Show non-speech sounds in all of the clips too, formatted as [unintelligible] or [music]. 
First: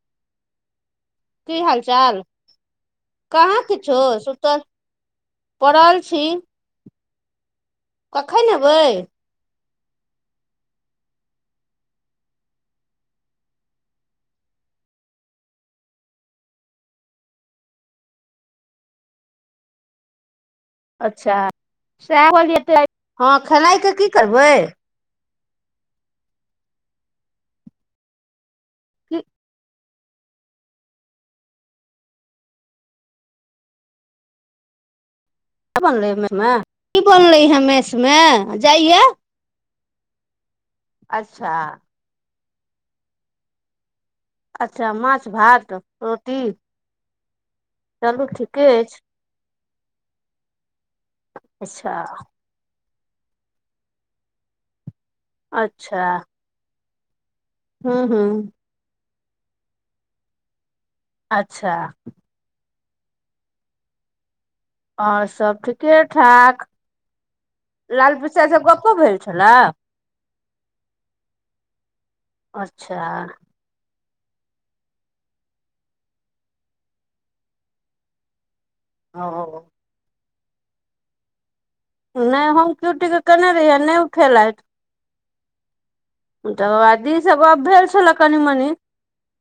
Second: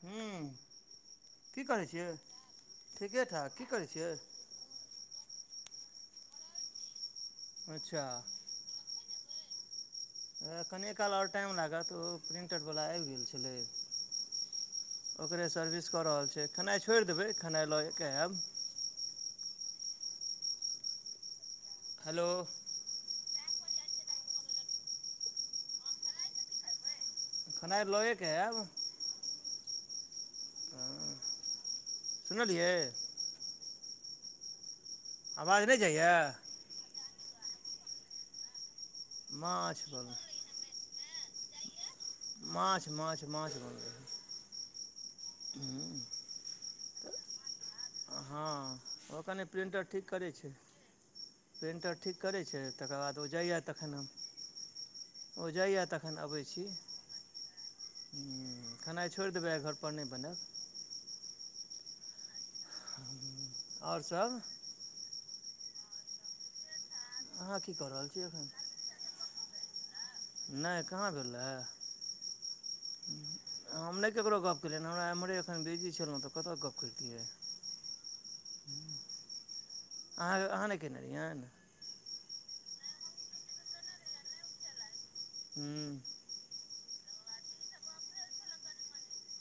हू। की हाल चाल? ठीके ठाक कहाँ की करै छियै किछौ सुतल पड़ल छी। अच्छा। कखैन अयबै? हो ऐं कनिये काल आओर टाइम लागत ओ प्रिंटरवला आबि गेल छलै। ओकरे सर्विस कऽ रहल छै। खेनाइ छोड़ि देबै खेनाइ लयेऽ कऽ आयब। अच्छा हेलो सएह कहलीयै ऐते राति हँ खनाइके की करबै? खेनाइ लऽऐ के आयब। ह हँ सुनलियै। आवाज नहि बनलै जाइए [unintelligible] की बनलै हे मेस मे जाइये। माछ बनलै। अच्छा। माछ, माछ, माछ बनलै। अच्छा माछ, भात, रोटी। चलू ठीके हँ अछि ओ कनि प्रिन्टर ठीक करै छै, अच्छा प्रिन्टर ठीक करै छै। तकर बाद ओ जाइया तखन हम, ओ जाइये अच्छा तखन अबै छी। हूँ हूँ हॅं खेनाइ छोड़ि देबै, आय घर पर नहि बनायब। अच्छा। आओर सब? आओर सब ठीके ठाक, अहाँ की कऽ रहल लाल छी पीसा एखन सऽ गप्पो भेल छलए? नहि कहाँ भेल अच्छा रहे। हम नहि ककरो गप्प केलियै हमरा एम्हरे एखन बिजी छलहुँ तऽ कतय गप्प करतियै। हू ह। अहाँ अहाँ नहि केने रहिैयेन? नहि हम क्यूटीके केने रहियै नहि उ खेलथि। ह्म्म। तकरबाद ईसभ गप्प भेल छलए कनि मनि।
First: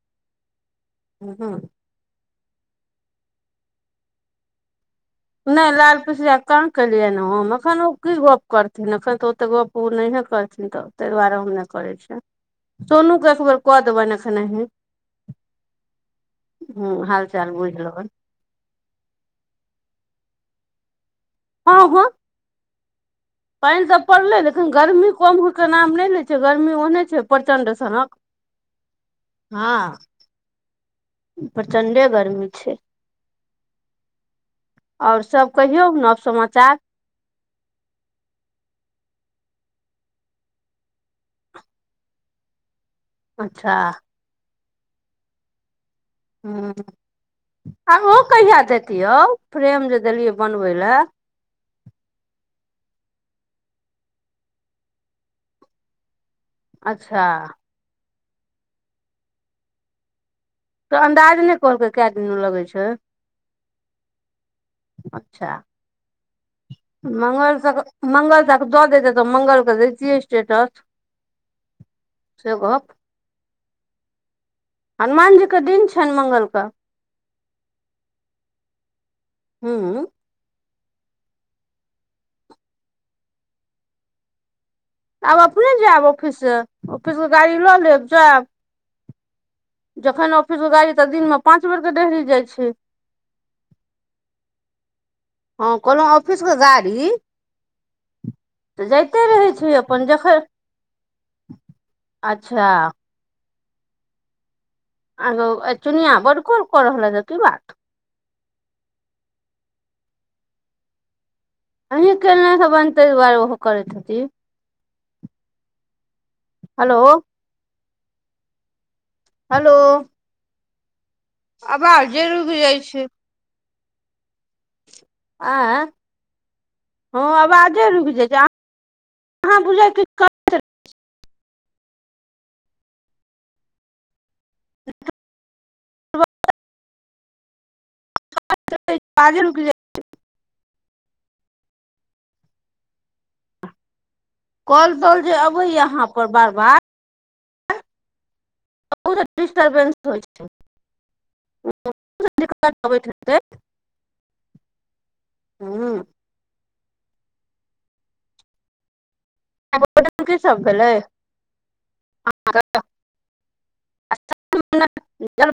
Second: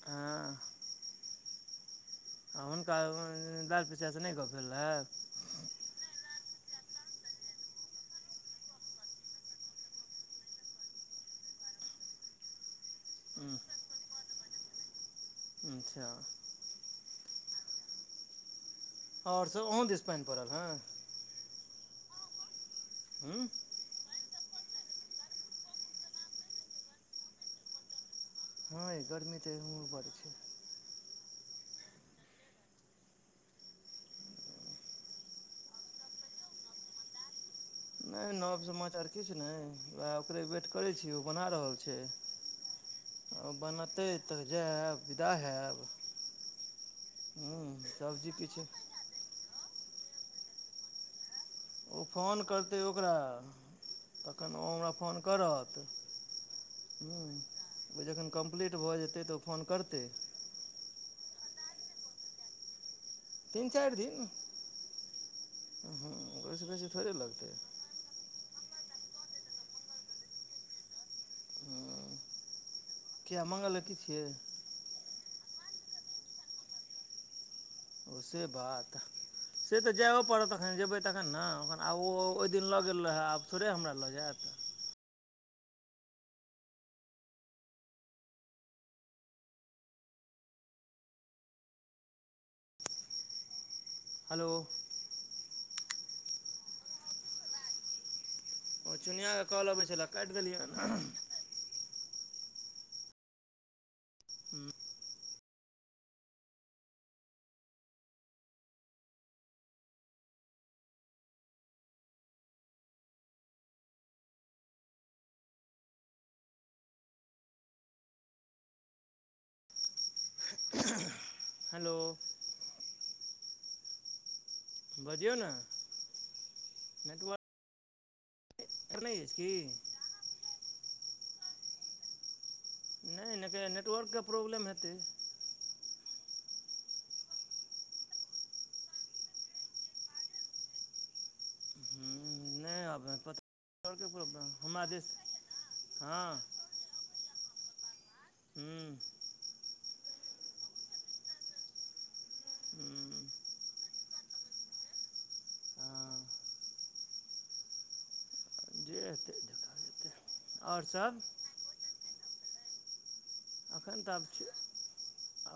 हँ। ह हू आ हुनका [unintelligible] लाल चाचा से नहि गप्प भेल रहे? नहि लाल पिछड़िया कहा केलियै ने उ एखन ओ की गप करथिन एखन तऽ ओते गप ओ नहिये करथिन तऽ ताहि दुआरे हम नहि करै छियै। सोनू के हूँ एकबेर कऽ देबैन एखन अही। अच्छा। हू हाल चाल बुइझ लेबइन। आओर सब अहोूँ दिस पानि पड़ल हँ? हँ हँ। हु। पानि तऽ पड़लै लेकिन गर्मी कम होइके नाम नहि लै छै गर्मी ओहने छै प्रचण्ड सनक। हँ गर्मी तऽ इ [unintelligible] बड़ छै। प्रचंडे गर्मी छैय। और सब कहियौ नव समाचार। नय नव समाचार किछ नय उहे ओकरे वेट करै छी उ बना रहल छैय। ओ अच्छा बनतै त जैब विदा हैब। ह हूँ आ ओ सब्जी कहिया किछु देत यौ फ्रेम जे देलियै बनबै लए। ओ फोन करतै ओकरा तखन ओ हमरा फोन करत। ह अच्छा ओ जखन कम्प्लीट भ जेतै त ओ फोन करतै। त अन्दाज नै कहलकै कै दिन लगय छैय। तीन, चारि दिन अच्छा ओय स बेसी थोड़े लगतै। मंगल तक मंगल तक द देयतै त मंगल के देैतियै स्टेटस से गप। किया मङ्गल के की छियै। हनुमान जीके दिन छैन मङ्गलके। ओ से बात से त हूँ जाइयो पड़त त जेबै तखन ने अखन आब ओ ओय दिन लऽ गेल रहै आब थोड़े हमरा लऽ जैत। आब अपने जैब ऑफिस से ऑफिसमे गाड़ी लऽ लेब जैब। जखन ऑफिसके गाड़ी त दिनमे पाँच बेरके डेहरी जाइ छैय। हलो। हँ कहलौं ऑफिसके गाड़ी त ओ जाइते चुनिआके रहै कॉल छैय अबै छलए अपन काटि जखन, देलियैन अच्छा हूँ। हलो आय चुनिया बड़ काॅल क रहल ए की बात। अही केने हेबैन तैय दुआरे ओहो करैत हेथि। हलो। हलो। हेलो आबाजे रुइक जाइ छैय। बजियौ ने एँ हँ आवाजे रुइक जाइ छैय आ त नहि अइछ की। [unintelligible] नय लगैये नेटवर्कके प्रॉब्लम हेतै। [unintelligible] काजे रुइक जा हँ नै आबे [unintelligible] आरके प्रोबलम हमरा कॉल देिश तॉल जे अबैया अहाँ पर हँ। बार बार हू। डिस्टर्बेंस होइ छैय [unintelligible] दिक्कत अबैत हुँ हेतय। हुँ। हँ जे हेतै से [unintelligible] की सब भेलय। एखन तऽ आब छै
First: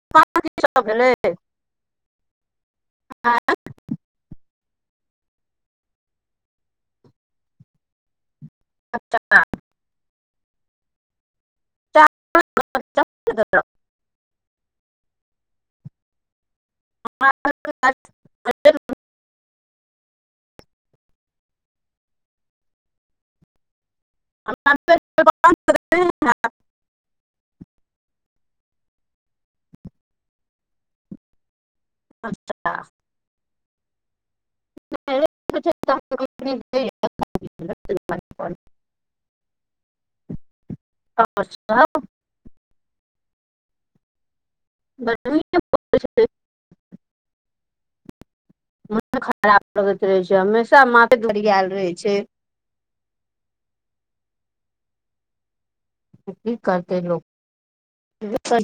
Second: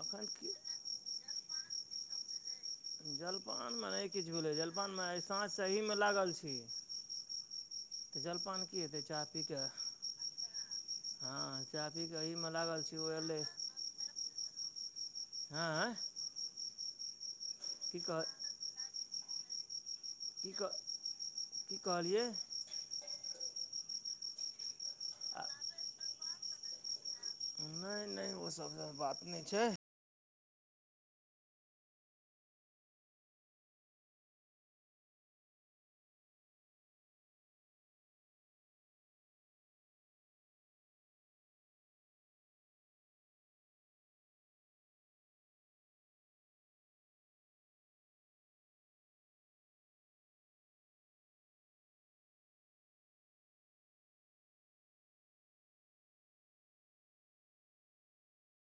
एखन की जलपान। नय किछ भेलइ जलपानमे आइ सांझ स अहीमे लागल छी त जलपान की हेतै चाह पीके हँ चाह पीके एहिमे लागल छी ओ एलै आँय। [inaudible] की कह की क की कहलियै। आ [unintelligible] नहि नहि ओ सब सँ बात नहि छै। अचछा [unintelligible] अछा और सब। [unintelligible] [unintelligible] मोने खराब लगैत रहै छै हमेशा माथे भरियाल रहै छै। की करतै लोक।